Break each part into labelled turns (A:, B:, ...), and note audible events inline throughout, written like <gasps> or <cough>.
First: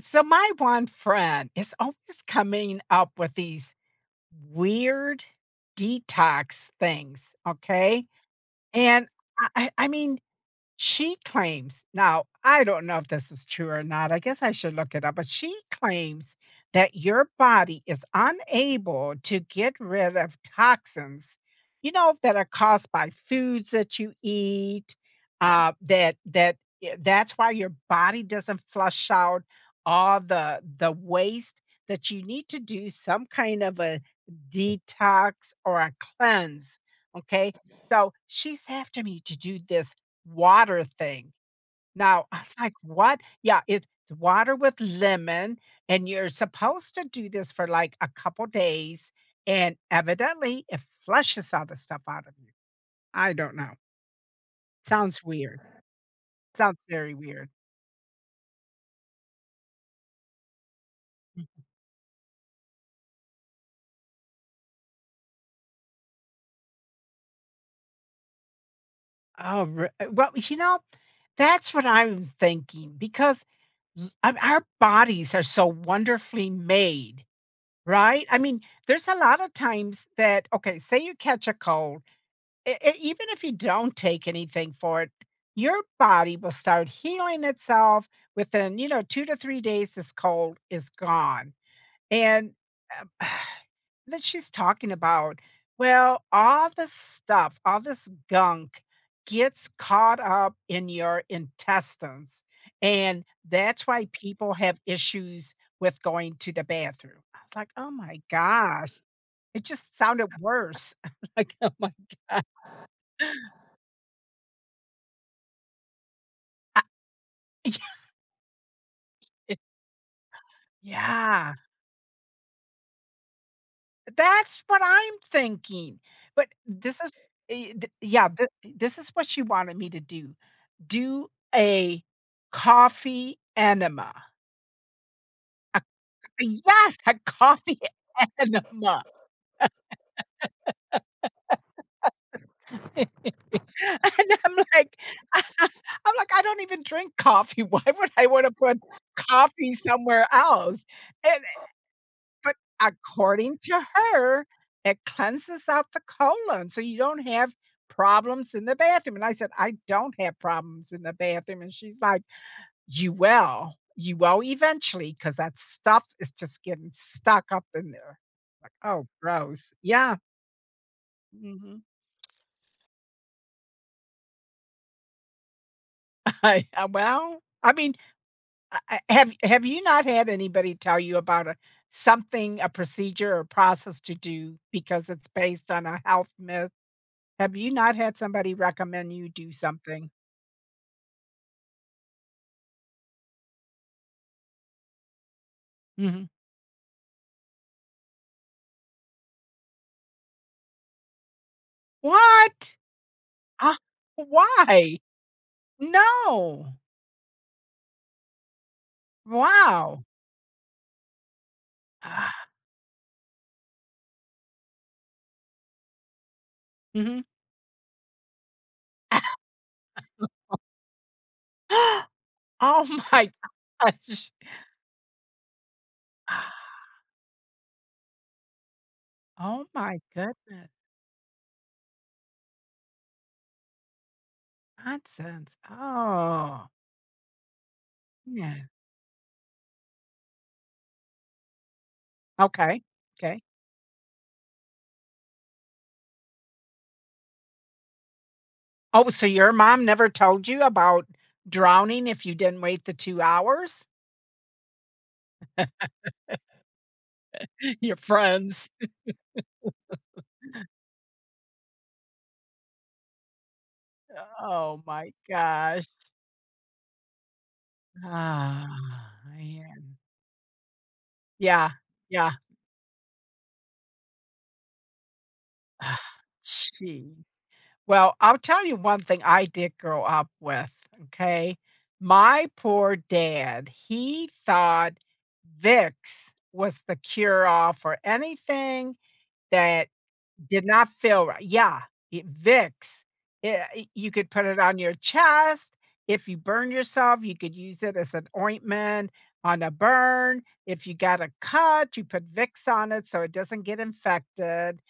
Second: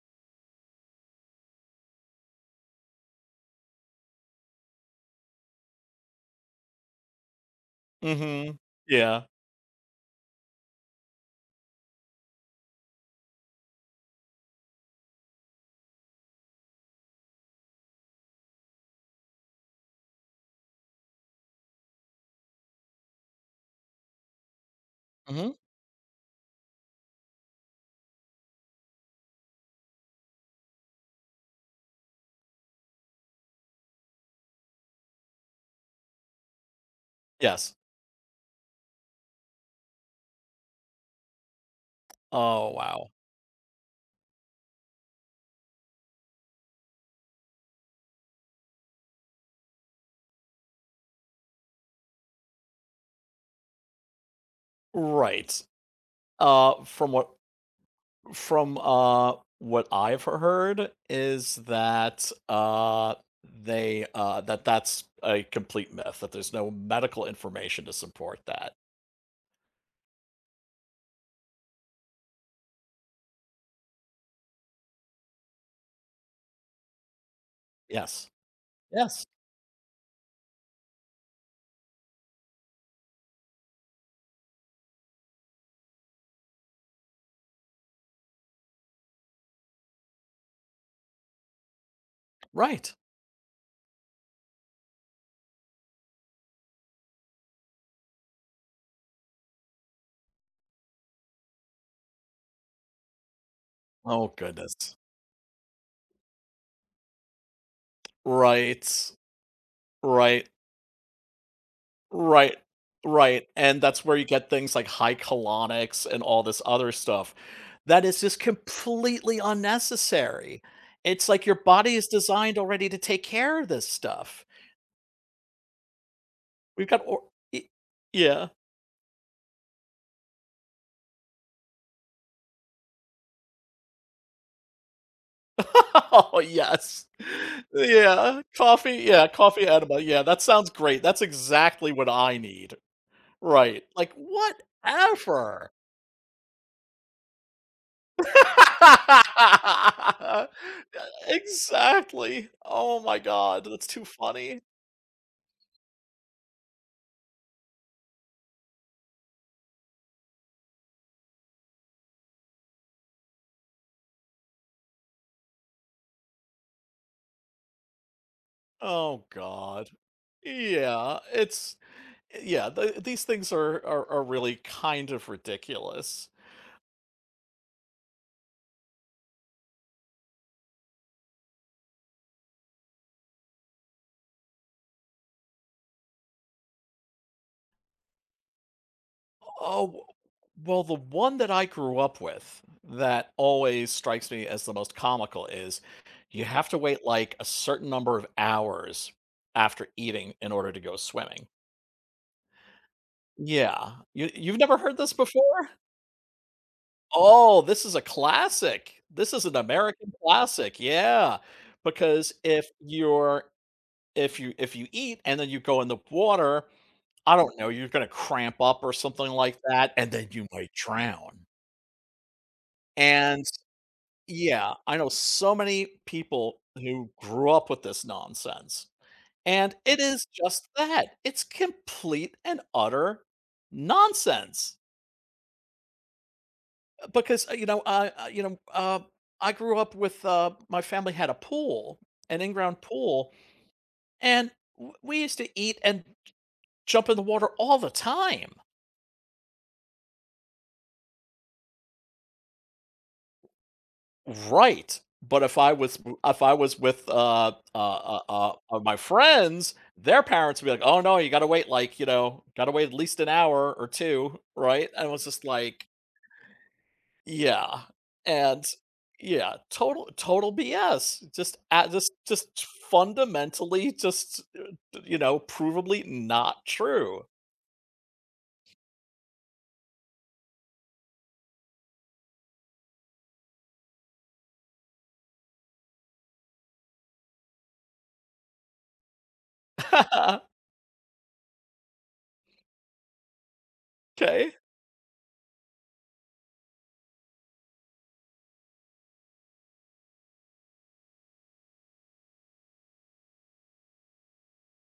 A: So my one friend is always coming up with these weird detox things, okay?
B: Mhm.
A: And
B: Yeah.
A: I mean she claims now, I don't know if this is true or not, I guess I should look it up, but she claims that your body is unable to get rid of toxins, you know, that are caused by foods that you eat,
B: Mhm.
A: uh, that that that's why your body doesn't flush out all the waste that you need to do some kind of a detox or a cleanse, okay?
B: Yes.
A: So, she's after me to do this water thing. Now, <laughs> I was
B: Oh,
A: like,
B: wow.
A: "What?" Yeah, it's water with lemon, and you're supposed to do this for, like, a couple days, and evidently, it flushes all the stuff out of you. I don't know. Sounds weird.
B: Right.
A: Sounds
B: From
A: very
B: what
A: weird.
B: from, uh, what I've heard is that, they, that's a complete myth, that there's no medical information to support that.
A: Oh, r Well, you know, that's what I am thinking because l our bodies are so wonderfully made, right?
B: Yes.
A: I mean, there's a
B: Yes.
A: lot of times that okay, say you catch a cold. E e Even if you don't take anything for it, your body will start healing itself within, you know, 2 to 3 days, this cold is gone, and,
B: Right.
A: um, <sighs> that she's talking about, well, all this stuff, all this gunk gets caught up in your intestines, and that's why
B: Oh,
A: people have
B: goodness.
A: issues with going to the bathroom. I was like, "Oh my gosh."
B: Right.
A: It just sounded
B: Right.
A: worse. <laughs> Like, "Oh my god."
B: Right. Right, and that's where you get things like high colonics and all this other stuff that is just completely
A: <laughs>
B: unnecessary. It's like your
A: Yeah,
B: body is designed already to take care of this stuff.
A: that's what I'm thinking. But
B: We've
A: this
B: got
A: is
B: or y
A: eh, th yeah,
B: yeah.
A: th this is what she wanted me to do. Do a coffee enema.
B: <laughs> Oh,
A: Yes,
B: yes.
A: a coffee <laughs>
B: Yeah, coffee
A: enema.
B: yeah, coffee enema, yeah, that sounds great. That's exactly what I need.
A: <laughs> And
B: Right, like,
A: I-
B: whatever.
A: I'm like, "I don't even drink coffee. <laughs> Why would I wanna put coffee somewhere
B: <laughs>
A: else?" Eh,
B: Exactly.
A: But
B: Oh my
A: according
B: god, that's
A: to
B: too
A: her,
B: funny.
A: it cleanses out the colon, so you don't have problems in the bathroom, and I said, "I don't have problems in the bathroom," and she's like, "You will. You will eventually, because that stuff is just getting stuck up in there." Like, "Oh,
B: Oh
A: gross."
B: god.
A: Yeah.
B: Yeah,
A: Mhm.
B: these things are really kind of ridiculous.
A: <laughs> I Well, I mean, I have you not had anybody tell you about a something, a procedure or process to do because it's based on a health myth? Have you not had somebody recommend you do
B: Oh,
A: something?
B: well, the one that I grew up with that always strikes me as the most comical is
A: Mhm.
B: you have to wait like a certain number of hours after eating in order to go swimming.
A: What? Ah,
B: Yeah. You've never heard
A: why?
B: this before?
A: No.
B: Oh, this is a classic. This is an <laughs>
A: Wow.
B: American classic, yeah, because if you eat and then you go in the water,
A: Mhm.
B: I don't know, you're gonna cramp up or something
A: <laughs>
B: like that, and then you might drown,
A: <gasps> Oh my
B: and
A: gosh.
B: yeah, I know so many people
A: <sighs>
B: who grew up with this nonsense,
A: Oh
B: and it
A: my
B: is just
A: goodness.
B: that. It's complete and utter nonsense.
A: Nonsense. Oh,
B: Because
A: yeah.
B: I grew up with my family had a pool, an in-ground
A: Okay.
B: pool,
A: Okay.
B: and we used to eat and jump in the water all the time.
A: Oh, so your mom never told you about drowning if you didn't wait the 2 hours?
B: Right. But if I was with
A: <laughs> Your friends.
B: my
A: <laughs>
B: friends, their parents would be like, "Oh no, you got to wait like you know, got to wait at least an hour or two,
A: Oh
B: right?" And it
A: my
B: was just
A: gosh.
B: like, yeah, and
A: Ah,
B: yeah,
A: yeah.
B: total BS.
A: Yeah,
B: Just
A: yeah.
B: just fundamentally just, you know,
A: <sighs>
B: provably not
A: Gee.
B: true.
A: Well, I'll tell you one thing I did grow up with, okay? My poor dad, he thought Vicks was the cure all for anything that
B: <laughs>
A: did not feel right. Yeah, I Vicks. Yeah, y You could put
B: Okay.
A: it on your chest. If you burn yourself, you could use it as an ointment on a burn. If you got a cut, you put Vicks on it so it doesn't get infected.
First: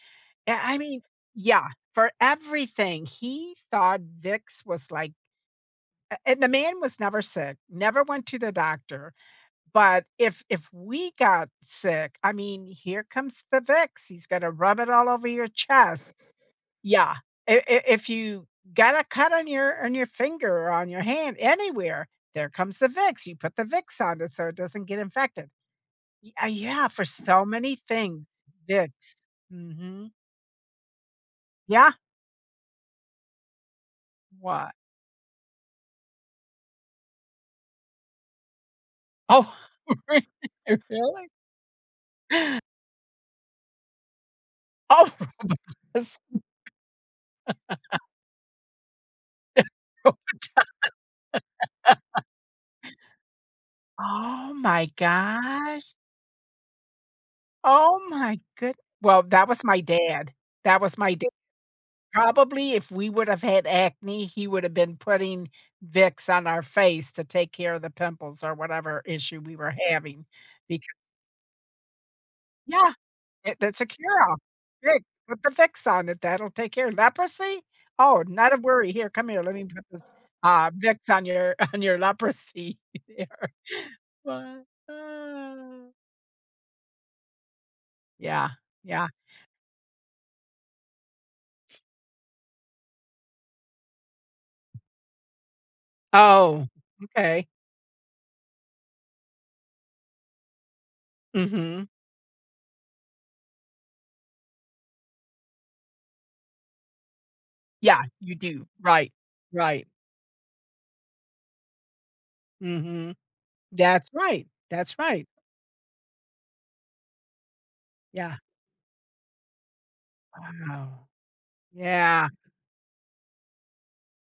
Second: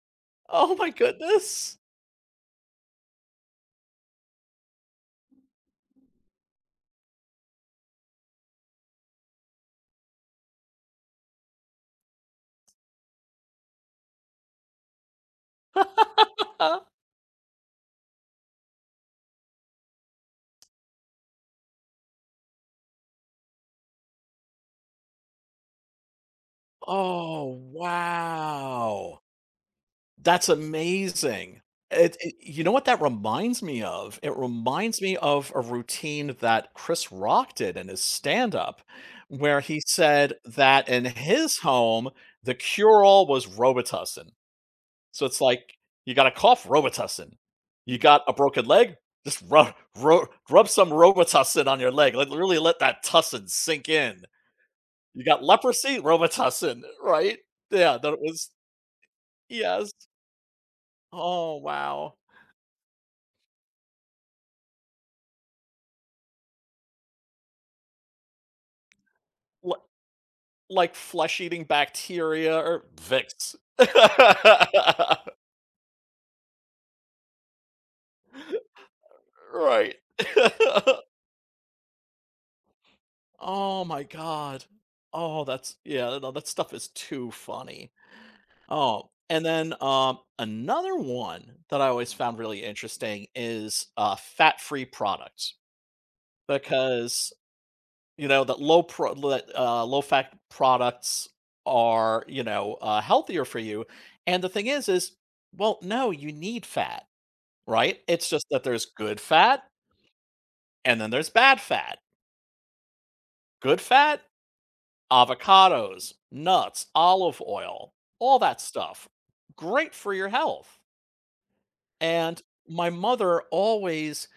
A: Yeah,
B: Oh
A: I
B: my
A: mean, yeah,
B: goodness.
A: for everything. He thought Vicks was like and the man was never sick, never went to the doctor, but if we got sick, I mean, here comes the Vicks, he's gonna rub it all over your chest.
B: <laughs>
A: Yeah, I if you got a cut on your finger or on your hand, anywhere, there comes the Vicks, you put the Vicks on it so it doesn't get infected. Y Yeah, for
B: Oh,
A: so many things,
B: wow.
A: Vicks. Mhm.
B: That's amazing.
A: Yeah.
B: It you know what that reminds me of? It
A: What?
B: reminds me of a routine that Chris Rock did in his stand-up,
A: Oh,
B: where he
A: <laughs>
B: said that in
A: really?
B: his home, the cure-all was Robitussin.
A: Oh,
B: So it's like,
A: <laughs>
B: you
A: that's
B: got a cough, Robitussin. You got a broken leg? Just rub
A: so
B: rub rub some Robitussin on your
A: bad.
B: leg, like, really let that tussin sink in.
A: Oh my
B: You got
A: gosh.
B: leprosy? Robitussin, right? Yeah,
A: Oh
B: that
A: my
B: was
A: good well, that was my
B: yes.
A: dad. That was my dad.
B: Oh, wow.
A: Probably if we would have had acne, he would have been putting Vicks on our face to take care of the pimples or whatever issue we were having. Because
B: Like flesh-eating bacteria or
A: yeah.
B: Vicks.
A: It that's a cure-all. Good,
B: <laughs>
A: put the Vicks on it, that'll take care leprosy? Oh, not a worry, here, come here, let me put
B: Right.
A: this, Vicks
B: <laughs>
A: on your <laughs> on your leprosy <laughs> there.
B: Oh my god.
A: But,
B: Oh, that's
A: uh,
B: yeah, no, that stuff is too funny.
A: yeah, yeah.
B: Oh, and then, another one that I always found really interesting is, fat-free products
A: Oh,
B: because,
A: okay.
B: you know, that low pro that, low-fat products
A: Mhm.
B: are, you know, healthier for you, and the thing is, well, no, you need fat. Right?
A: Yeah,
B: It's
A: you
B: just that
A: do,
B: there's
A: right,
B: good fat
A: right.
B: and then there's bad fat.
A: Mhm.
B: Good
A: That's
B: fat,
A: right, that's right.
B: avocados, nuts, olive oil, all
A: Yeah.
B: that stuff. Great for your health.
A: Wow. Yeah.
B: And my mother always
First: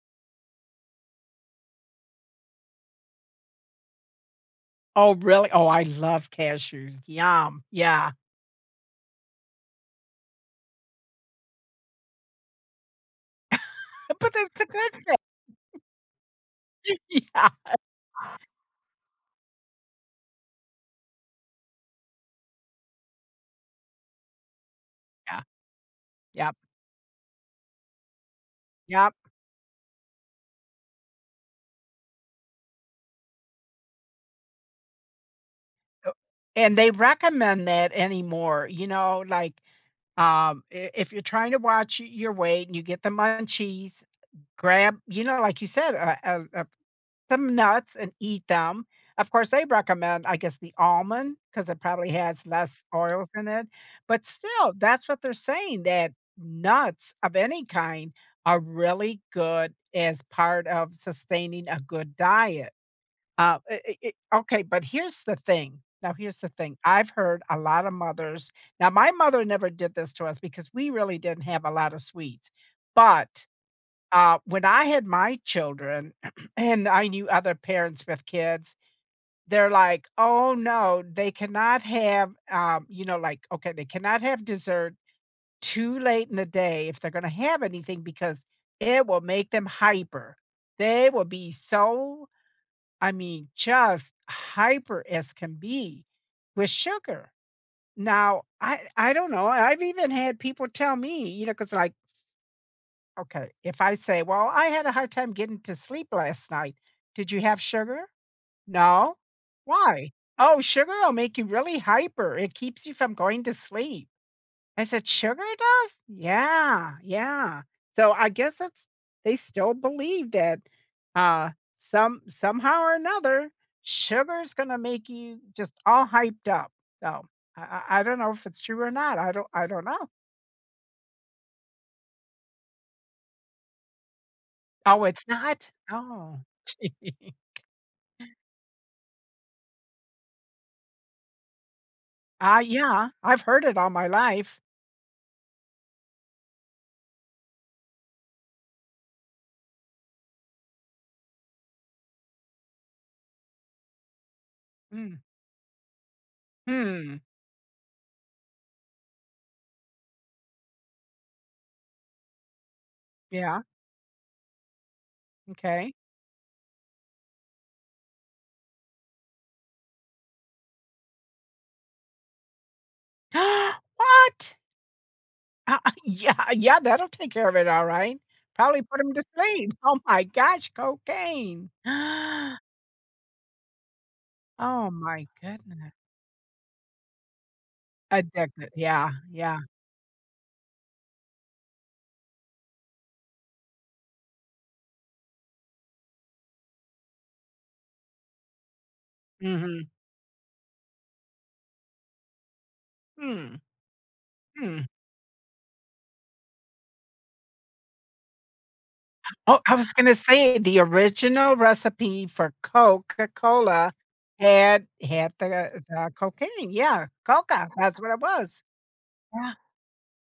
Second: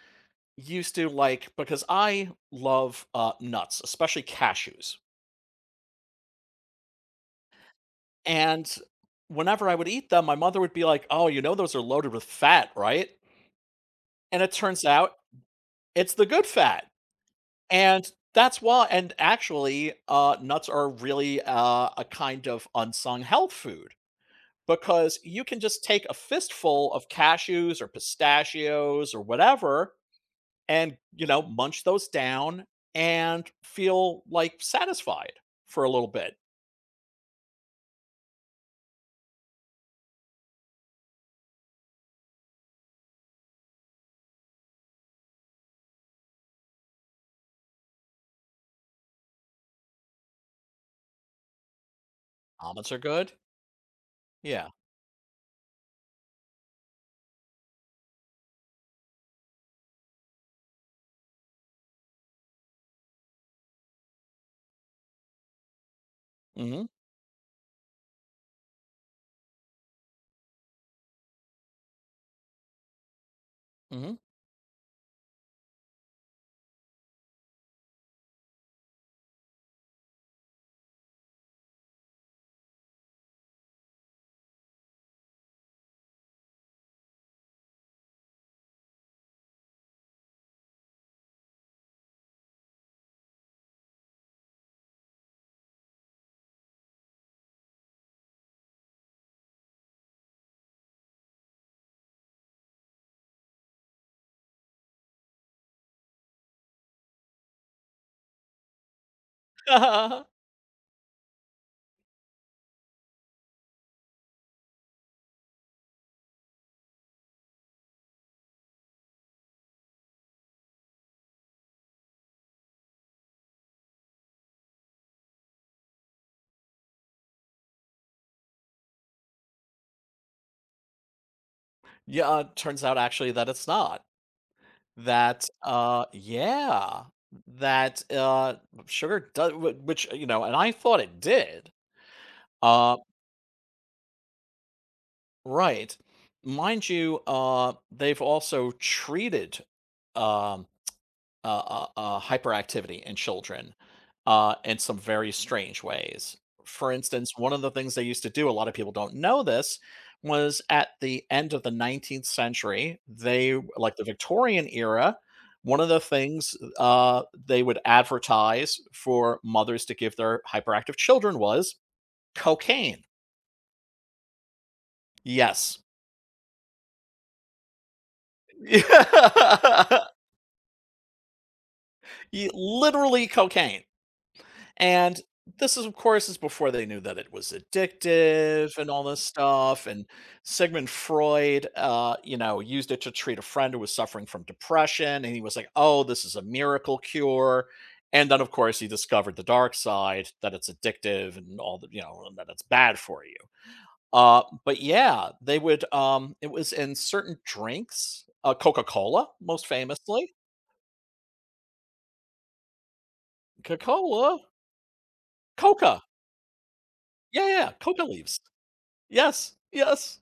B: used to like because I love nuts, especially cashews.
A: Oh, really? Oh, I love cashews, yum, yeah.
B: And whenever I would eat them, my mother would be like, "Oh, you know those are loaded with fat, right?"
A: <laughs> But
B: And it
A: that's a
B: turns
A: good
B: out
A: thing.
B: it's the good fat.
A: <laughs> Yeah.
B: And that's why and actually, nuts are really, a kind of unsung health food because
A: Yeah,
B: you can just take a
A: yep.
B: fistful of cashews or pistachios
A: Yep,
B: or whatever and, you know, munch those down and feel, like, satisfied for a little bit.
A: and they recommend that anymore, you know, like, I if you're trying to watch y your weight and you get the munchies, grab you know, like you said, some nuts and eat them. Of course, they recommend, I guess, the almond because it probably has less
B: Almonds are
A: oils
B: good.
A: in it, but
B: Yeah.
A: still, that's what they're saying, that nuts of any kind are really good as part of sustaining a good diet. I it okay, but here's the thing. Now here's the thing.
B: Mhm,
A: I've heard a lot of mothers now my mother never did this to us because we really didn't have a lot of sweets, but,
B: mhm.
A: when I had my children <clears throat> and I knew other parents with kids, they're like, "Oh, no, they cannot have" you know, like, okay, they cannot have dessert too late in the day if they're gonna have anything because it will make them hyper. They will be so I mean, just hyper as can be with sugar. Now, I don't know. I've even had people tell me, you know, 'cause like, okay, if I say, "Well, I had a hard time getting to sleep last night. Did you have sugar?" "No." "Why?"
B: <laughs>
A: "Oh, sugar will make you really hyper. It keeps you from going to sleep." I said, "Sugar does?" "Yeah, yeah." So, I guess that's they still believe that, some somehow or another, sugar's gonna make you just all hyped up. So, I I don't know if it's true or not. I don't know.
B: Yeah, turns out actually that it's not.
A: Oh, it's
B: That,
A: not?
B: uh,
A: Oh, <laughs>
B: yeah,
A: gee.
B: that sugar does wh which, you know, and I thought it did,
A: Ah,
B: uh,
A: yeah. I've heard it all my life.
B: right. Mind you, they've also treated, um, hyperactivity in children in some
A: Mm.
B: very strange ways. For
A: Hmm.
B: instance, one of the things they used to do, a lot of people don't know this, was at the end of the 19th century, they,
A: Yeah.
B: like the Victorian era, one of
A: Okay.
B: the things they would advertise for mothers to give their hyperactive children was cocaine.
A: <gasps> What?
B: Yes.
A: <laughs> Yeah, yeah, that'll take care of it, alright. Probably put him to sleep. <laughs> Oh
B: <laughs>
A: my gosh, cocaine. <gasps>
B: Literally cocaine.
A: Oh
B: And
A: my
B: this is, of
A: goodness.
B: course, is before they knew that it was
A: Addicted,
B: addictive and all
A: yeah,
B: this
A: yeah.
B: stuff. And Sigmund Freud, used it to treat a friend who was suffering from depression, and he was like, "Oh, this is a miracle cure." And then, of course, he discovered the dark
A: Mhm.
B: side that it's addictive and all the, and that it's bad for you.
A: Hmm,
B: But
A: hmm.
B: yeah, they would. It was in certain drinks, Coca Cola,
A: Oh,
B: most
A: I was gonna
B: famously,
A: say the original recipe for
B: Coca
A: Coca-Cola
B: Cola,
A: had the
B: Coca,
A: the cocaine, yeah,
B: yeah, yeah,
A: coca,
B: yeah,
A: that's
B: Coca
A: what it
B: leaves.
A: was.
B: Yes,
A: Yeah,
B: yes.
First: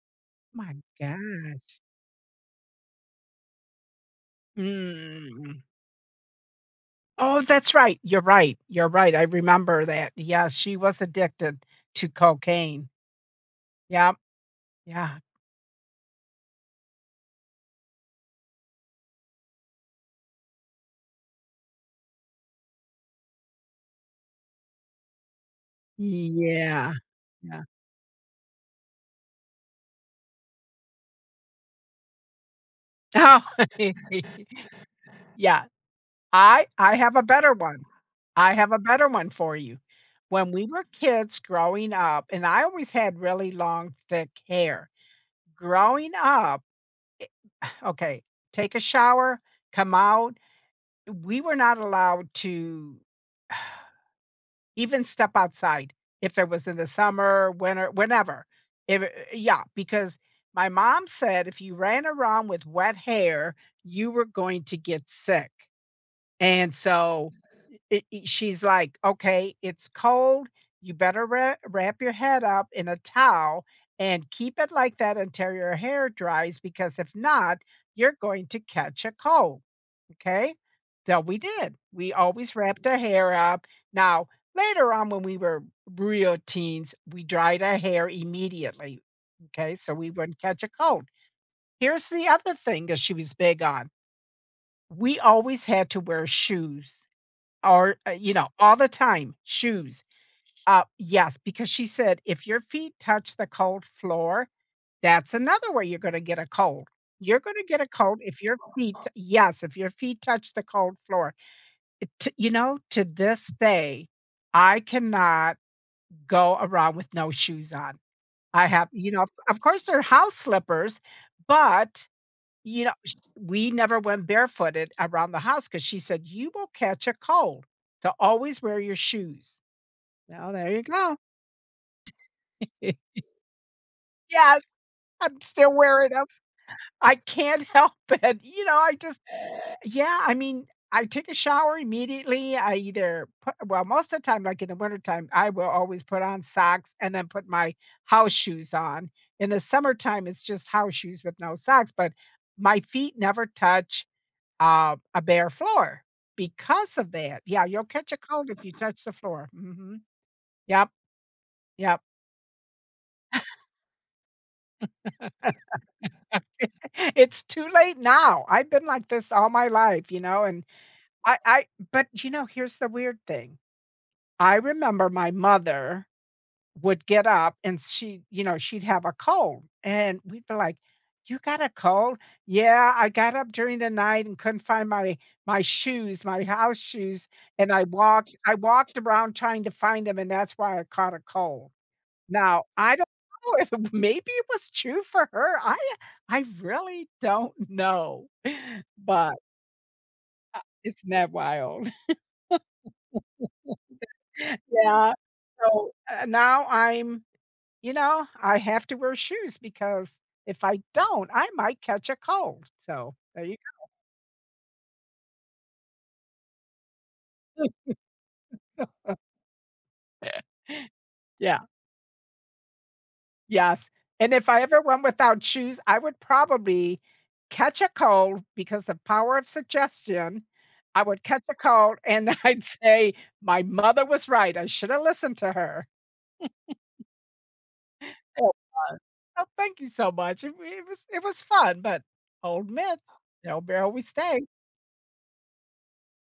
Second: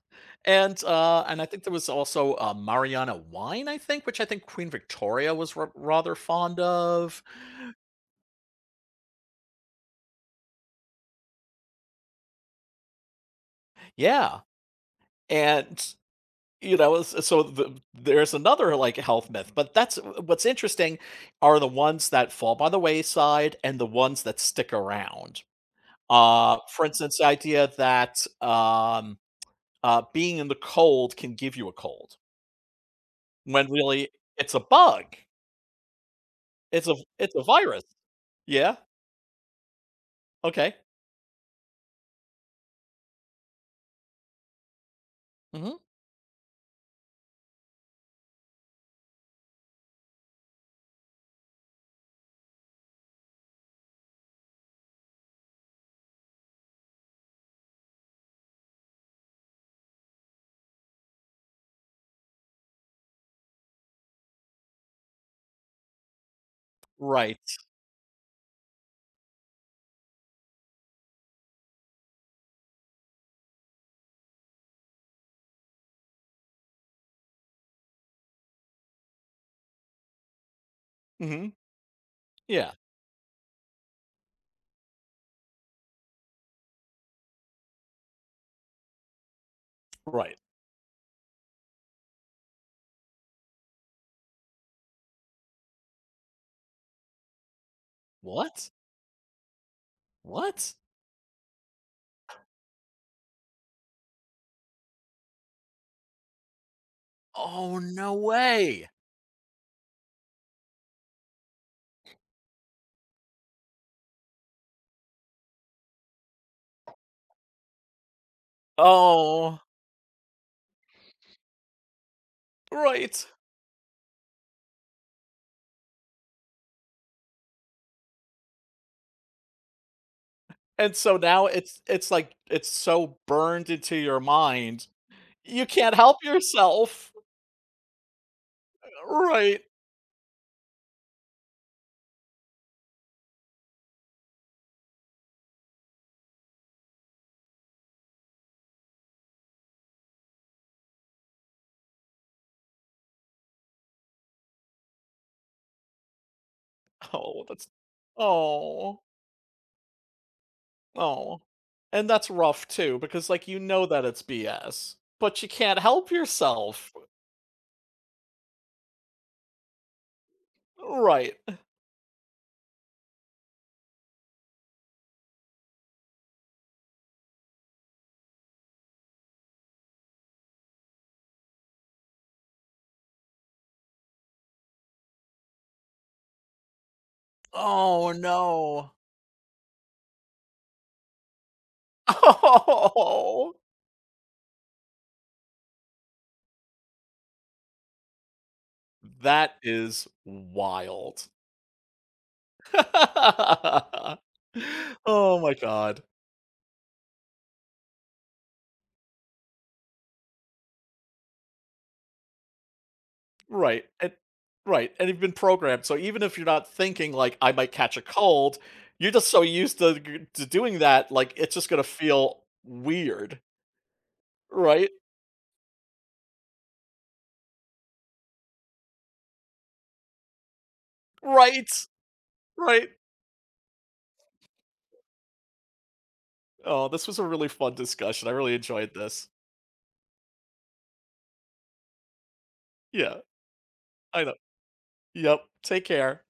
A: my
B: And I think there
A: gosh.
B: was also, Mariana wine, I think, which I think Queen Victoria was
A: Mm.
B: r rather fond of.
A: Oh, that's right. You're right, you're right. I remember that. Yeah, she was addicted to cocaine. Yep,
B: Yeah,
A: yeah.
B: and, s so there's another, like, health myth, but that's what's interesting are the ones that fall by the wayside and the ones that stick around. For
A: Yeah,
B: instance, the
A: yeah.
B: idea that, being in the cold can give you a cold,
A: Oh,
B: when really
A: <laughs>
B: it's a bug.
A: yeah.
B: It's
A: I
B: a
A: have a
B: it's a
A: better one.
B: virus.
A: I have
B: Yeah?
A: a better one for you. When we
B: Okay.
A: were kids growing up and I always had really long, thick hair.
B: Mhm.
A: Growing up okay, take a shower, come out, we were not allowed to <sighs> even step outside, if it was in the summer, winter, whenever. If Yeah, because my mom said if you ran around with wet hair, you were going to get sick, and so
B: Right.
A: it she's like, "Okay, it's cold, you better wrap your head up in a towel and keep it like that until your hair dries, because if not, you're going to catch a cold." Okay? So we
B: Mhm.
A: did. We always
B: Yeah.
A: wrapped our hair up. Now, later on when we were real teens, we dried our hair immediately, okay, so we
B: Right.
A: wouldn't catch a cold. Here's the other thing that she was big on. We always had to wear shoes. Or, you know,
B: What?
A: all the time, shoes.
B: What?
A: Yes, because she said, "If your feet touch the cold floor, that's another way you're gonna get a cold. You're gonna
B: Oh,
A: get a
B: no
A: cold if your
B: way.
A: feet" Yes, "if your feet touch the cold floor." T You know, to this day, I cannot go around with no shoes on. I have you know, of
B: Oh,
A: course, they're house slippers, but, you know, sh
B: right.
A: we never went barefooted around the house because she said, "You will catch a cold, so always wear your shoes." Oh, there you
B: And so
A: go.
B: now it's like it's
A: <laughs>
B: so burned into your
A: Yes,
B: mind,
A: I'm
B: you
A: still
B: can't
A: wearing
B: help
A: 'em.
B: yourself.
A: I am still wearing them. I can not <laughs> help it. You know, I just
B: Right.
A: yeah, I mean, I take a shower immediately. I either put well, most of the time, like in the wintertime, I will always put on socks and then put my house shoes on. In the summertime, it's just house shoes with no socks, but my feet never touch, a bare floor because of that.
B: Oh,
A: Yeah, you'll catch a cold if you
B: Oh,
A: touch the floor. Mhm. Yep,
B: oh,
A: yep.
B: And that's rough too, because like you know that it's BS, but you can't help yourself.
A: It's too late now. I've been like this all my life, you know, and
B: Right.
A: I but, you know, here's the weird thing. I remember my mother would get up and she, you know, she'd have a cold, and we'd be like, "You got a cold?" "Yeah, I got up during the night and couldn't find my shoes, my house shoes, and
B: Oh,
A: I
B: no.
A: walked around trying to find them, and that's why I caught a cold."
B: <laughs>
A: Now, I don't
B: Oh.
A: know if <laughs> maybe it was true for her. I really don't know. But,
B: That is wild.
A: isn't wild?
B: <laughs>
A: <laughs> Yeah,
B: Oh my
A: so,
B: god.
A: now I'm you know, I have to wear shoes because if I don't, I might catch a cold, so there you
B: Right, and right, and you've been programmed, so even if you're not thinking, like, "I might catch a cold," you're just so used to g
A: go. <laughs>
B: to doing that, like, it's
A: Yeah,
B: just gonna feel weird,
A: yes, and if I ever
B: right?
A: went without shoes, I would probably catch a cold because of power of suggestion, I would catch a
B: Right,
A: cold and <laughs> I'd
B: right.
A: say, "My mother was right, I shoulda listened to her."
B: Oh, this was a really fun discussion, I
A: It
B: really enjoyed
A: was.
B: this.
A: Oh, thank you so much. It was fun, but old myth,
B: Yeah,
A: you know, where we
B: I know.
A: stay.
B: Yep, take care.